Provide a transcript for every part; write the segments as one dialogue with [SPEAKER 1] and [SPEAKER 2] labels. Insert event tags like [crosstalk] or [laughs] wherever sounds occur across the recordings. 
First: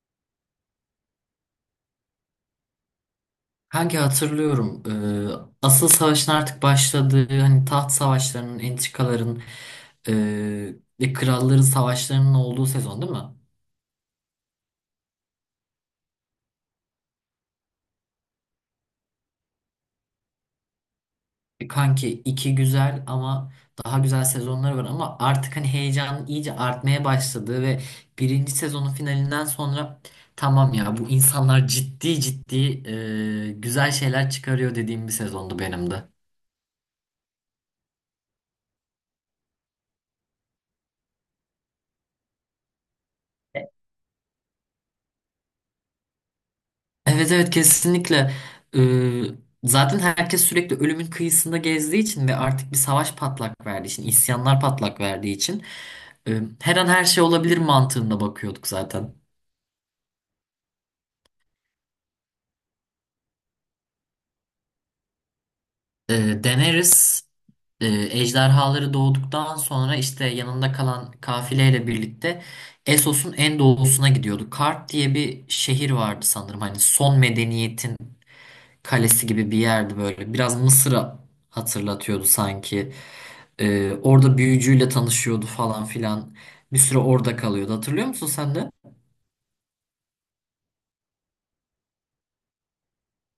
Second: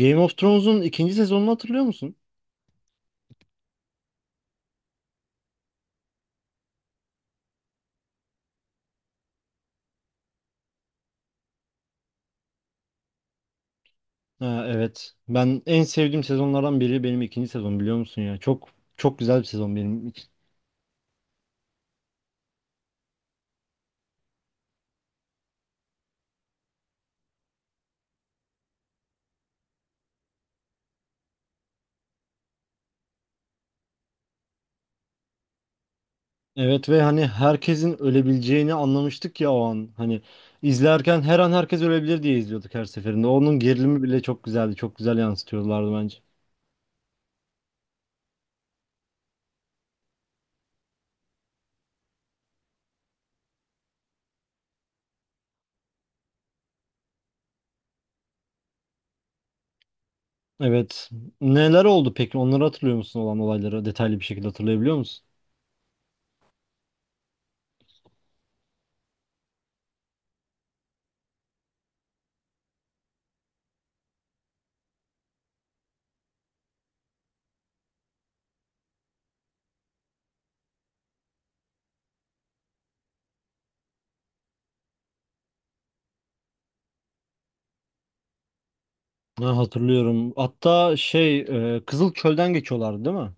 [SPEAKER 1] Game of Thrones'un ikinci sezonunu hatırlıyor musun?
[SPEAKER 2] Hangi hatırlıyorum. Asıl savaşın artık başladığı hani taht savaşlarının, entrikaların e, ve kralların savaşlarının olduğu sezon değil mi?
[SPEAKER 1] Ha, evet. Ben en sevdiğim sezonlardan biri benim ikinci sezon biliyor musun ya? Çok çok güzel bir sezon benim için.
[SPEAKER 2] Kanki iki güzel ama daha güzel sezonları var ama artık hani heyecanın iyice artmaya başladığı ve birinci sezonun finalinden sonra tamam ya bu insanlar ciddi ciddi güzel şeyler çıkarıyor dediğim bir sezondu benim de.
[SPEAKER 1] Evet ve hani herkesin ölebileceğini anlamıştık ya o an. Hani izlerken her an herkes ölebilir diye izliyorduk her seferinde. Onun gerilimi bile çok güzeldi. Çok güzel yansıtıyorlardı bence.
[SPEAKER 2] Evet evet kesinlikle. Ee, Zaten herkes sürekli ölümün kıyısında gezdiği için ve artık bir savaş patlak verdiği için, isyanlar patlak verdiği için her an her şey olabilir mantığında bakıyorduk zaten.
[SPEAKER 1] Evet. Neler oldu peki? Onları hatırlıyor musun olan olayları? Detaylı bir şekilde hatırlayabiliyor musun?
[SPEAKER 2] Daenerys ejderhaları doğduktan sonra işte yanında kalan kafileyle birlikte Essos'un en doğusuna gidiyordu. Kart diye bir şehir vardı sanırım. Hani son medeniyetin kalesi gibi bir yerdi böyle. Biraz Mısır'a hatırlatıyordu sanki. Orada büyücüyle tanışıyordu falan filan. Bir süre orada kalıyordu. Hatırlıyor musun sen de?
[SPEAKER 1] Ha, hatırlıyorum. Hatta şey, Kızıl Çöl'den geçiyorlardı değil mi?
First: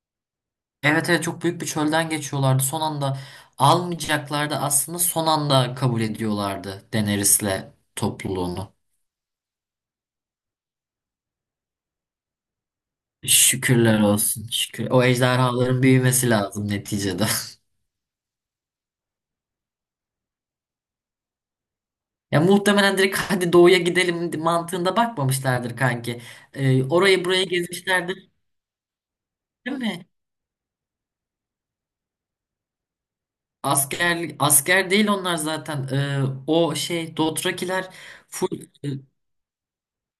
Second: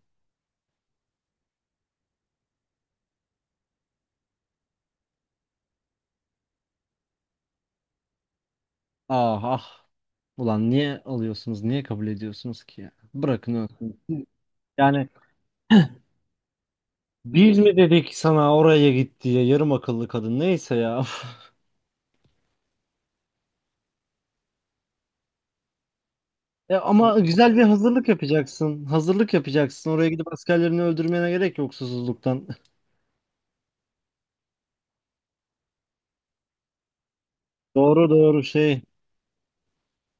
[SPEAKER 2] Evet evet çok büyük bir çölden geçiyorlardı. Son anda almayacaklardı aslında son anda kabul ediyorlardı Daenerys'le topluluğunu.
[SPEAKER 1] Ah ah. Ulan niye alıyorsunuz? Niye kabul ediyorsunuz ki ya? Bırakın ölsün.
[SPEAKER 2] Şükürler olsun. Şükür. O
[SPEAKER 1] Yani
[SPEAKER 2] ejderhaların büyümesi lazım neticede. [laughs]
[SPEAKER 1] biz mi dedik sana oraya git diye yarım akıllı kadın neyse ya.
[SPEAKER 2] Ya muhtemelen direkt hadi doğuya gidelim mantığında bakmamışlardır kanki.
[SPEAKER 1] [laughs] E ama
[SPEAKER 2] Orayı burayı
[SPEAKER 1] güzel bir hazırlık
[SPEAKER 2] gezmişlerdir
[SPEAKER 1] yapacaksın. Hazırlık
[SPEAKER 2] değil
[SPEAKER 1] yapacaksın. Oraya
[SPEAKER 2] mi?
[SPEAKER 1] gidip askerlerini öldürmene gerek yok susuzluktan.
[SPEAKER 2] Asker asker değil onlar zaten. O şey
[SPEAKER 1] [laughs]
[SPEAKER 2] Dothrakiler
[SPEAKER 1] Doğru doğru
[SPEAKER 2] full
[SPEAKER 1] şey.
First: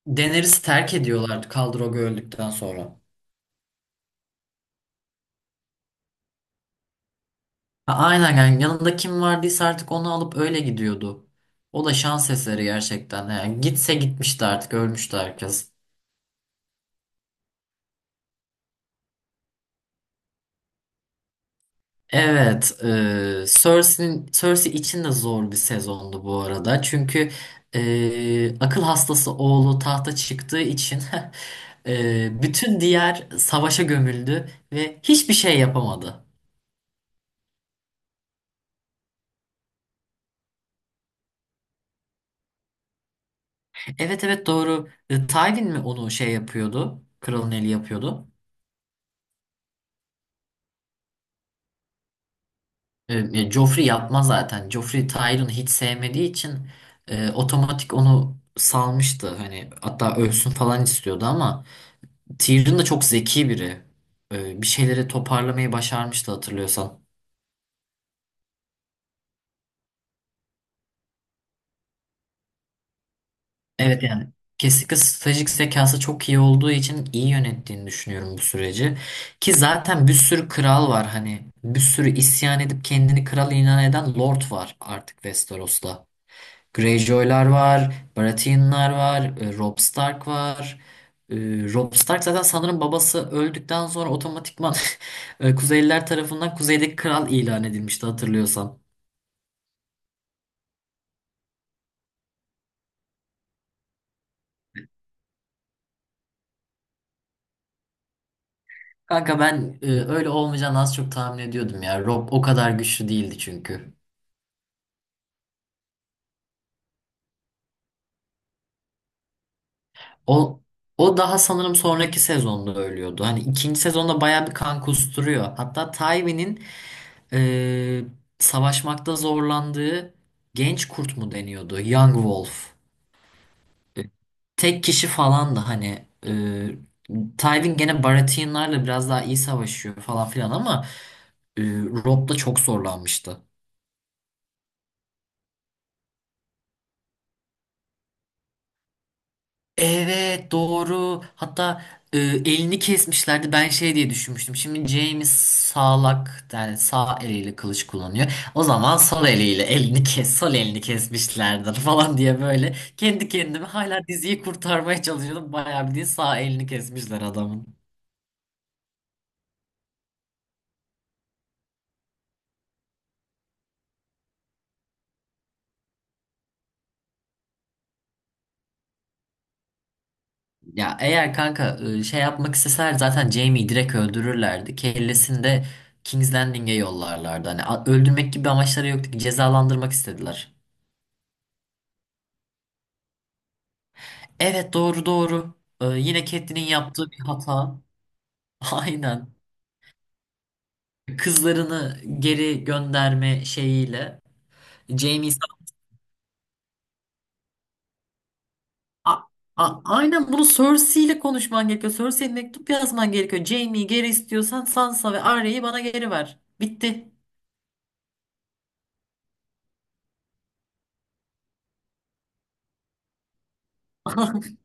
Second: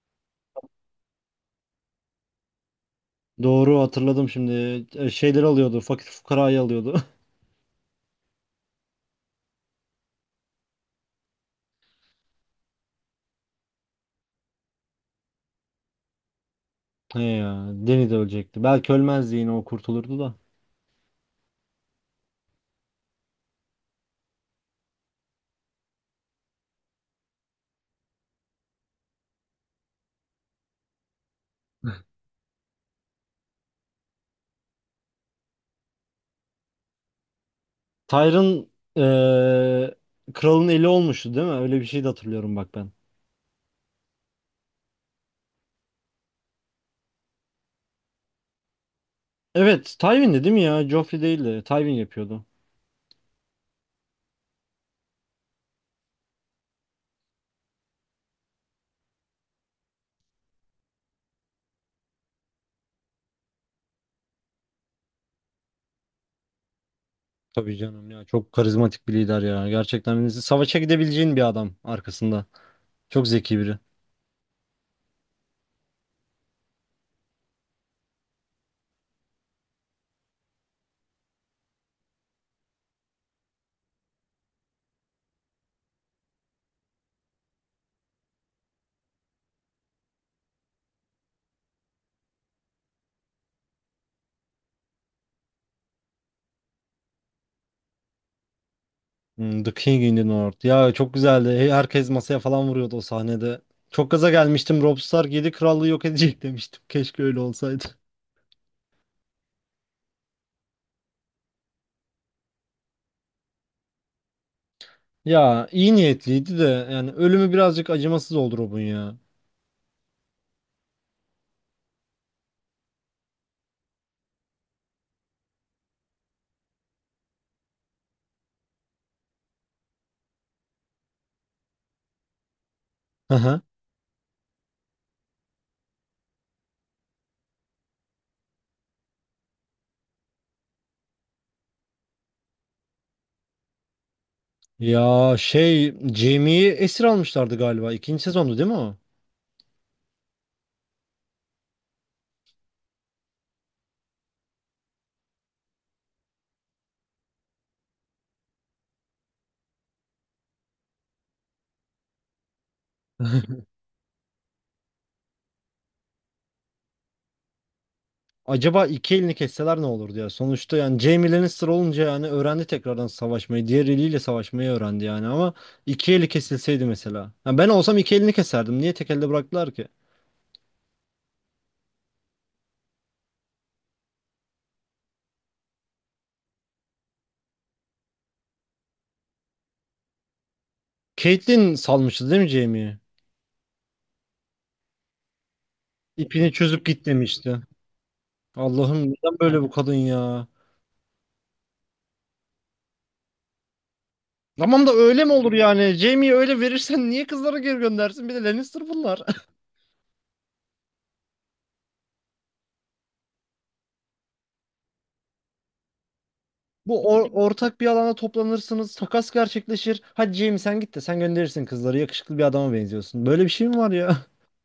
[SPEAKER 2] Daenerys'i terk ediyorlardı Khal-Drogo öldükten sonra.
[SPEAKER 1] Doğru hatırladım şimdi. E, Şeyleri alıyordu. Fakir fukarayı alıyordu.
[SPEAKER 2] Ha, aynen yani yanında kim vardıysa artık onu alıp öyle gidiyordu. O da şans eseri gerçekten. Yani gitse gitmişti artık ölmüştü herkes.
[SPEAKER 1] [laughs] He ya. Deni de ölecekti. Belki ölmezdi yine o kurtulurdu da.
[SPEAKER 2] Evet, Cersei için de zor bir sezondu bu arada. Çünkü akıl hastası oğlu tahta çıktığı için [laughs] bütün diğer savaşa gömüldü ve hiçbir şey yapamadı.
[SPEAKER 1] Tyrion e, kralın eli olmuştu değil mi? Öyle bir şey de hatırlıyorum bak ben.
[SPEAKER 2] Evet evet doğru. Tywin mi onu şey yapıyordu? Kralın eli yapıyordu.
[SPEAKER 1] Evet, Tywin'di değil mi ya? Joffrey değildi. Tywin yapıyordu.
[SPEAKER 2] Joffrey yapmaz zaten. Joffrey Tyrion'u hiç sevmediği için otomatik onu salmıştı. Hani hatta ölsün falan istiyordu ama. Tyrion da çok zeki biri. Bir şeyleri toparlamayı başarmıştı hatırlıyorsan.
[SPEAKER 1] Tabii canım ya çok karizmatik bir lider ya. Gerçekten savaşa gidebileceğin bir adam arkasında. Çok zeki biri.
[SPEAKER 2] Evet yani kesinlikle stratejik zekası çok iyi olduğu için iyi yönettiğini düşünüyorum bu süreci. Ki zaten bir sürü kral var hani bir sürü isyan edip kendini kral ilan eden lord var artık Westeros'ta. Greyjoy'lar var, Baratheon'lar var, Robb Stark var. E, Robb Stark zaten sanırım babası öldükten sonra otomatikman [laughs] Kuzeyliler tarafından kuzeydeki kral ilan edilmişti hatırlıyorsan.
[SPEAKER 1] Hmm, The King in the North. Ya çok güzeldi. Herkes masaya falan vuruyordu o sahnede. Çok gaza gelmiştim. Robb Stark 7 krallığı yok edecek [laughs] demiştim. Keşke öyle olsaydı.
[SPEAKER 2] Kanka ben öyle olmayacağını az çok tahmin ediyordum ya. Rob o kadar güçlü değildi çünkü.
[SPEAKER 1] Ya iyi niyetliydi de yani ölümü birazcık acımasız oldu Robb'un ya.
[SPEAKER 2] O o daha sanırım sonraki sezonda ölüyordu. Hani ikinci sezonda bayağı bir kan kusturuyor. Hatta Tywin'in e, savaşmakta zorlandığı genç kurt mu deniyordu? Young Wolf.
[SPEAKER 1] Hı hı.
[SPEAKER 2] E, Tek kişi falan da hani e, Tywin gene Baratheon'larla biraz daha iyi savaşıyor falan filan ama Rob da çok zorlanmıştı.
[SPEAKER 1] Ya şey Jaime'yi esir almışlardı galiba. İkinci sezondu değil mi o?
[SPEAKER 2] Evet doğru. Hatta elini kesmişlerdi. Ben şey diye düşünmüştüm. Şimdi James sağlak yani sağ eliyle kılıç kullanıyor. O zaman sol eliyle elini kes, sol elini kesmişlerdir [laughs] falan diye böyle kendi kendime hala diziyi kurtarmaya çalışıyordum. Bayağı bildiğin sağ elini kesmişler adamın.
[SPEAKER 1] Acaba iki elini kesseler ne olur diye. Sonuçta yani Jaime Lannister olunca yani öğrendi tekrardan savaşmayı. Diğer eliyle savaşmayı öğrendi yani ama iki eli kesilseydi mesela. Ya ben olsam iki elini keserdim. Niye tek elde bıraktılar ki?
[SPEAKER 2] Ya eğer kanka şey yapmak isteseler zaten Jaime'yi direkt öldürürlerdi. Kellesini de King's Landing'e yollarlardı. Hani öldürmek gibi bir amaçları yoktu ki cezalandırmak istediler.
[SPEAKER 1] Caitlyn salmıştı değil mi Jaime'yi?
[SPEAKER 2] Evet doğru doğru. Yine
[SPEAKER 1] İpini
[SPEAKER 2] Catelyn'in
[SPEAKER 1] çözüp git
[SPEAKER 2] yaptığı bir
[SPEAKER 1] demişti.
[SPEAKER 2] hata. [laughs]
[SPEAKER 1] Allah'ım
[SPEAKER 2] Aynen.
[SPEAKER 1] neden böyle bu kadın ya?
[SPEAKER 2] Kızlarını geri gönderme şeyiyle.
[SPEAKER 1] Tamam da öyle
[SPEAKER 2] Jamie
[SPEAKER 1] mi olur yani? Jaime'yi öyle verirsen niye kızlara geri göndersin? Bir de Lannister
[SPEAKER 2] A-
[SPEAKER 1] bunlar.
[SPEAKER 2] aynen bunu Cersei ile konuşman gerekiyor. Cersei'ye mektup yazman gerekiyor. Jaime'yi geri istiyorsan Sansa ve Arya'yı bana geri ver.
[SPEAKER 1] Bu
[SPEAKER 2] Bitti.
[SPEAKER 1] ortak bir alana toplanırsınız. Takas gerçekleşir. Hadi Jamie sen git de sen gönderirsin kızları. Yakışıklı bir adama benziyorsun. Böyle bir şey mi var ya?
[SPEAKER 2] [laughs]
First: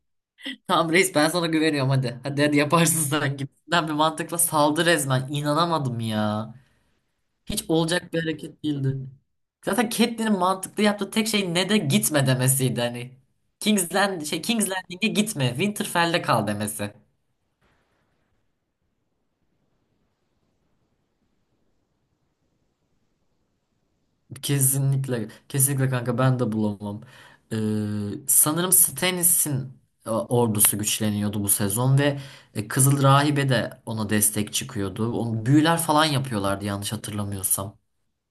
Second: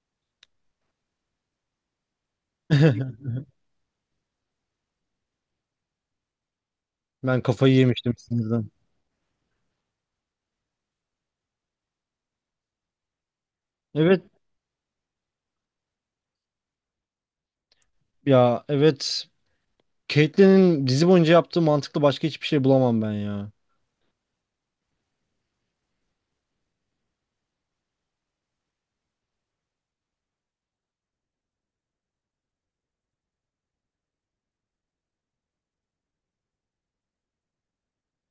[SPEAKER 2] Tamam reis ben sana güveniyorum hadi. Hadi hadi yaparsın
[SPEAKER 1] [laughs]
[SPEAKER 2] sen gibisinden bir mantıkla saldı resmen. İnanamadım ya.
[SPEAKER 1] Ben
[SPEAKER 2] Hiç
[SPEAKER 1] kafayı yemiştim
[SPEAKER 2] olacak bir hareket
[SPEAKER 1] sinirden.
[SPEAKER 2] değildi. Zaten Catelyn'in mantıklı yaptığı tek şey ne de gitme demesiydi hani.
[SPEAKER 1] Evet
[SPEAKER 2] King's Landing'e gitme, Winterfell'de kal demesi.
[SPEAKER 1] ya evet. Caitlyn'in dizi boyunca yaptığı mantıklı başka hiçbir şey bulamam ben ya.
[SPEAKER 2] Kesinlikle, kesinlikle kanka ben de bulamam. Sanırım Stannis'in ordusu güçleniyordu bu sezon ve Kızıl Rahibe de ona destek çıkıyordu. Onu büyüler falan yapıyorlardı yanlış hatırlamıyorsam.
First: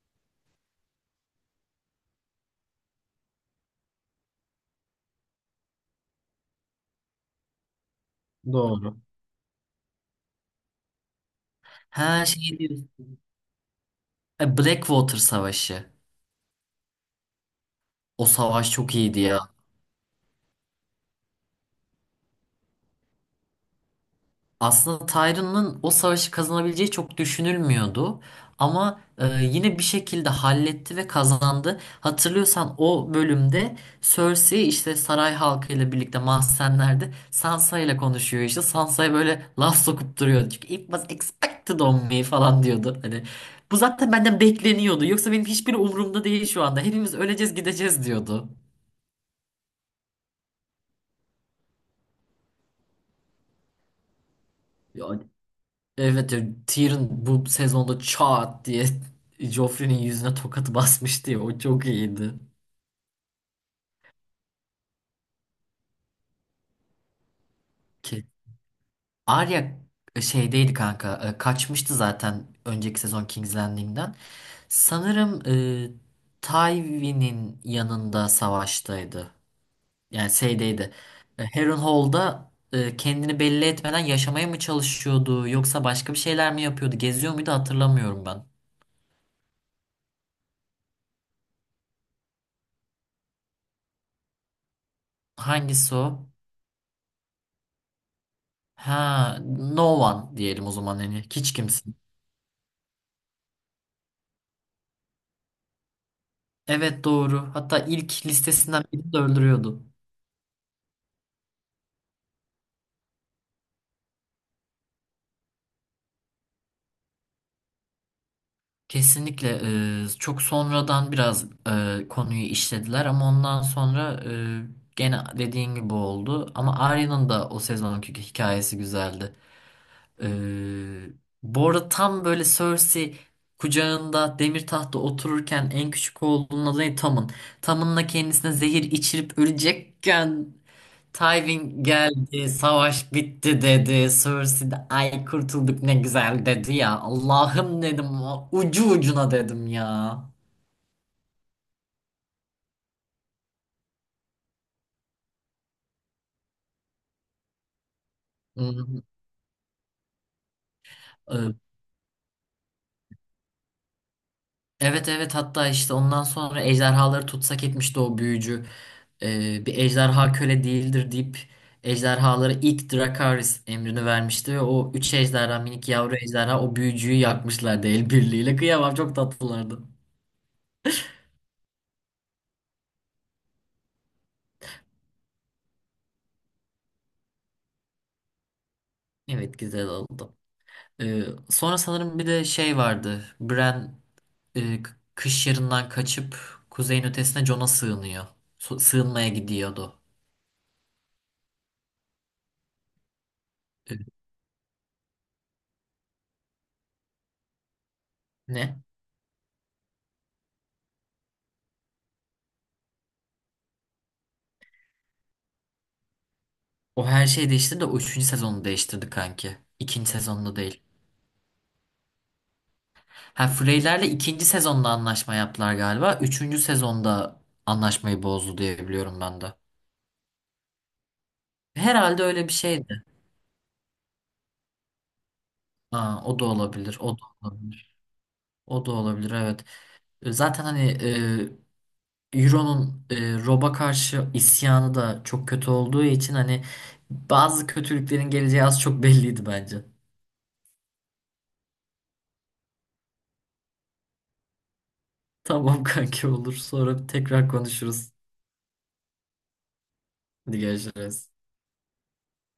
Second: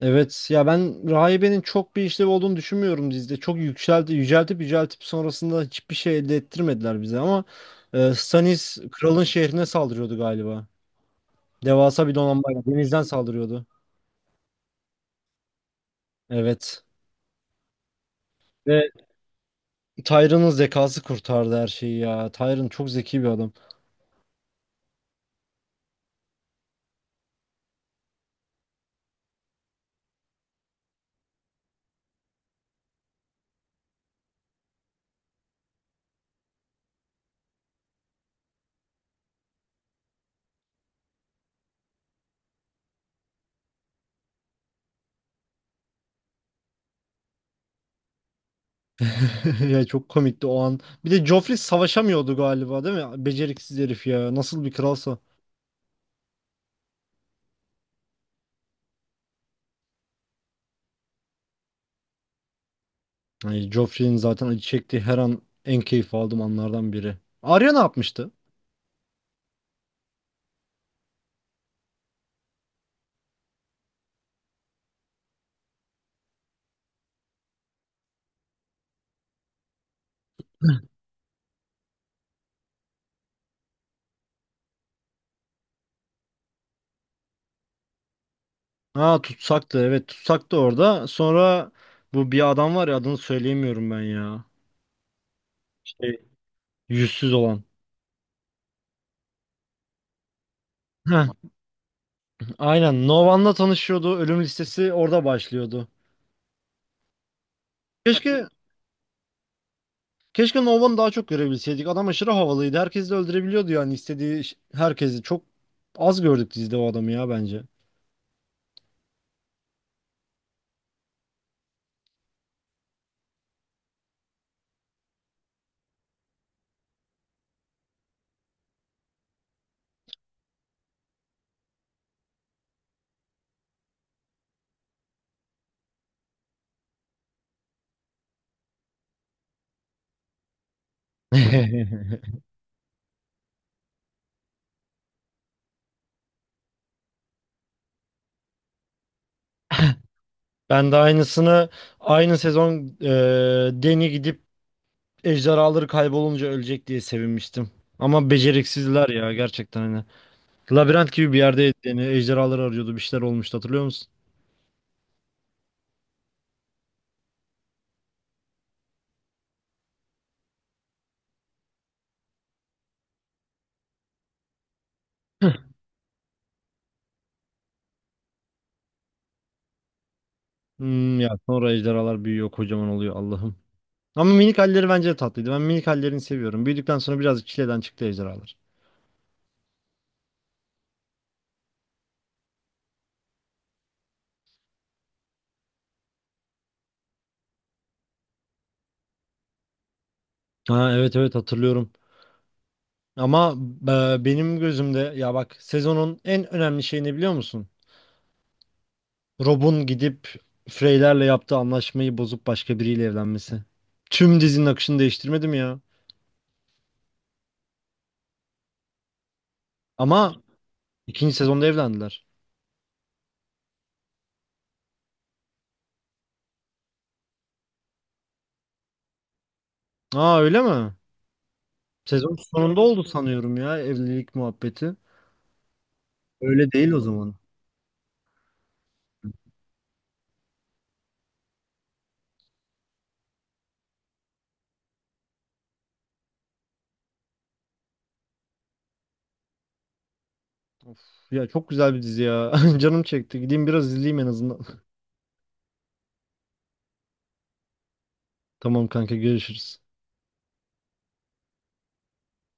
[SPEAKER 1] Evet ya ben Rahibe'nin çok bir işlevi olduğunu düşünmüyorum dizide. Çok yükseldi, yüceltip yüceltip sonrasında hiçbir şey elde ettirmediler bize ama Stannis
[SPEAKER 2] Doğru.
[SPEAKER 1] kralın şehrine saldırıyordu galiba. Devasa bir
[SPEAKER 2] Ha şey
[SPEAKER 1] donanmayla
[SPEAKER 2] diyorsun.
[SPEAKER 1] denizden saldırıyordu.
[SPEAKER 2] Blackwater Savaşı.
[SPEAKER 1] Evet.
[SPEAKER 2] O savaş
[SPEAKER 1] Ve
[SPEAKER 2] çok iyiydi ya.
[SPEAKER 1] Tyron'un zekası kurtardı her şeyi ya. Tyron çok zeki bir adam.
[SPEAKER 2] Aslında Tyrion'un o savaşı kazanabileceği çok düşünülmüyordu. Ama yine bir şekilde halletti ve kazandı. Hatırlıyorsan o bölümde Cersei işte saray halkıyla birlikte mahzenlerde Sansa ile konuşuyor işte. Sansa'ya böyle laf sokup duruyor. Çünkü it was expected on me falan diyordu. Hani bu zaten benden bekleniyordu. Yoksa benim hiçbir umurumda değil şu anda. Hepimiz öleceğiz gideceğiz diyordu.
[SPEAKER 1] [laughs] Ya çok komikti o an. Bir de Joffrey savaşamıyordu galiba değil mi? Beceriksiz herif ya. Nasıl bir kralsa.
[SPEAKER 2] Evet ya Tyrion bu sezonda çat diye [laughs] Joffrey'nin yüzüne tokat basmıştı ya o çok iyiydi.
[SPEAKER 1] Ay, Joffrey'in zaten acı çektiği her an en keyif aldığım anlardan biri. Arya ne
[SPEAKER 2] Ki
[SPEAKER 1] yapmıştı?
[SPEAKER 2] Arya şeydeydi kanka kaçmıştı zaten önceki sezon King's Landing'den. Sanırım Tywin'in yanında savaştaydı. Yani şeydeydi. Harrenhal'da kendini belli etmeden yaşamaya mı çalışıyordu yoksa başka bir şeyler mi yapıyordu geziyor muydu hatırlamıyorum ben.
[SPEAKER 1] Ha tutsaktı evet tutsaktı orada. Sonra bu bir adam var ya adını söyleyemiyorum ben ya.
[SPEAKER 2] Hangisi
[SPEAKER 1] Şey,
[SPEAKER 2] o?
[SPEAKER 1] yüzsüz olan.
[SPEAKER 2] Ha, no one diyelim o zaman hani
[SPEAKER 1] Heh,
[SPEAKER 2] hiç kimse.
[SPEAKER 1] aynen Novan'la tanışıyordu. Ölüm listesi orada başlıyordu.
[SPEAKER 2] Evet doğru. Hatta ilk
[SPEAKER 1] Keşke
[SPEAKER 2] listesinden birini de öldürüyordu.
[SPEAKER 1] Keşke Nova'nı daha çok görebilseydik. Adam aşırı havalıydı. Herkesi de öldürebiliyordu yani istediği herkesi. Çok az gördük dizide o adamı ya bence.
[SPEAKER 2] Kesinlikle çok sonradan biraz konuyu işlediler ama ondan sonra gene dediğin gibi oldu. Ama Arya'nın da o sezonki hikayesi güzeldi. E, Bu arada tam böyle Cersei kucağında demir tahtta otururken en küçük oğlunun adı ne? Tom'un. Tom'unla kendisine zehir içirip ölecekken Tywin
[SPEAKER 1] [laughs]
[SPEAKER 2] geldi, savaş bitti dedi. Cersei de ay kurtulduk ne güzel dedi ya. Allah'ım dedim ucu ucuna dedim ya.
[SPEAKER 1] Ben de aynısını aynı sezon Deni gidip ejderhaları kaybolunca ölecek diye sevinmiştim. Ama
[SPEAKER 2] Hı,
[SPEAKER 1] beceriksizler ya gerçekten hani. Labirent gibi bir
[SPEAKER 2] e,
[SPEAKER 1] yerdeydi Deni. Ejderhaları arıyordu. Bir şeyler olmuştu hatırlıyor musun?
[SPEAKER 2] Evet evet hatta işte ondan sonra ejderhaları tutsak etmişti o büyücü. Bir ejderha köle değildir deyip ejderhalara ilk Drakaris emrini vermişti ve o üç ejderha minik yavru ejderha o büyücüyü yakmışlardı el birliğiyle. Kıyamam çok tatlılardı.
[SPEAKER 1] Hmm, ya sonra ejderhalar büyüyor kocaman oluyor Allah'ım. Ama minik halleri bence de tatlıydı. Ben minik hallerini seviyorum. Büyüdükten sonra birazcık çileden çıktı ejderhalar.
[SPEAKER 2] Evet güzel oldu. Ee, Sonra sanırım bir de şey vardı. Bran kış yarından kaçıp kuzeyin ötesine Jon'a sığınıyor. Sığınmaya gidiyordu.
[SPEAKER 1] Ha, evet evet hatırlıyorum. Ama
[SPEAKER 2] Ee,
[SPEAKER 1] benim gözümde ya bak sezonun en önemli şeyini biliyor musun?
[SPEAKER 2] Ne?
[SPEAKER 1] Rob'un gidip Frey'lerle yaptığı anlaşmayı bozup başka biriyle evlenmesi. Tüm dizinin akışını değiştirmedi mi ya?
[SPEAKER 2] O her şeyi değiştirdi de o üçüncü sezonu değiştirdi kanki. İkinci
[SPEAKER 1] Ama
[SPEAKER 2] sezonda değil.
[SPEAKER 1] ikinci sezonda evlendiler.
[SPEAKER 2] Ha Freyler'le ikinci sezonda anlaşma yaptılar galiba. Üçüncü sezonda anlaşmayı bozdu diye biliyorum ben de.
[SPEAKER 1] Aa öyle mi?
[SPEAKER 2] Herhalde
[SPEAKER 1] Sezon
[SPEAKER 2] öyle bir
[SPEAKER 1] sonunda
[SPEAKER 2] şeydi.
[SPEAKER 1] oldu sanıyorum ya evlilik muhabbeti.
[SPEAKER 2] Ha, o da
[SPEAKER 1] Öyle değil
[SPEAKER 2] olabilir.
[SPEAKER 1] o
[SPEAKER 2] O da
[SPEAKER 1] zaman.
[SPEAKER 2] olabilir. O da olabilir evet. Zaten hani Euro'nun Rob'a karşı isyanı da çok kötü olduğu için hani bazı kötülüklerin geleceği az çok belliydi bence.
[SPEAKER 1] Of, ya çok güzel bir dizi ya. [laughs] Canım çekti. Gideyim biraz izleyeyim en azından.
[SPEAKER 2] Tamam [laughs] kanki olur. Sonra tekrar konuşuruz.
[SPEAKER 1] [laughs] Tamam kanka görüşürüz.
[SPEAKER 2] Hadi görüşürüz.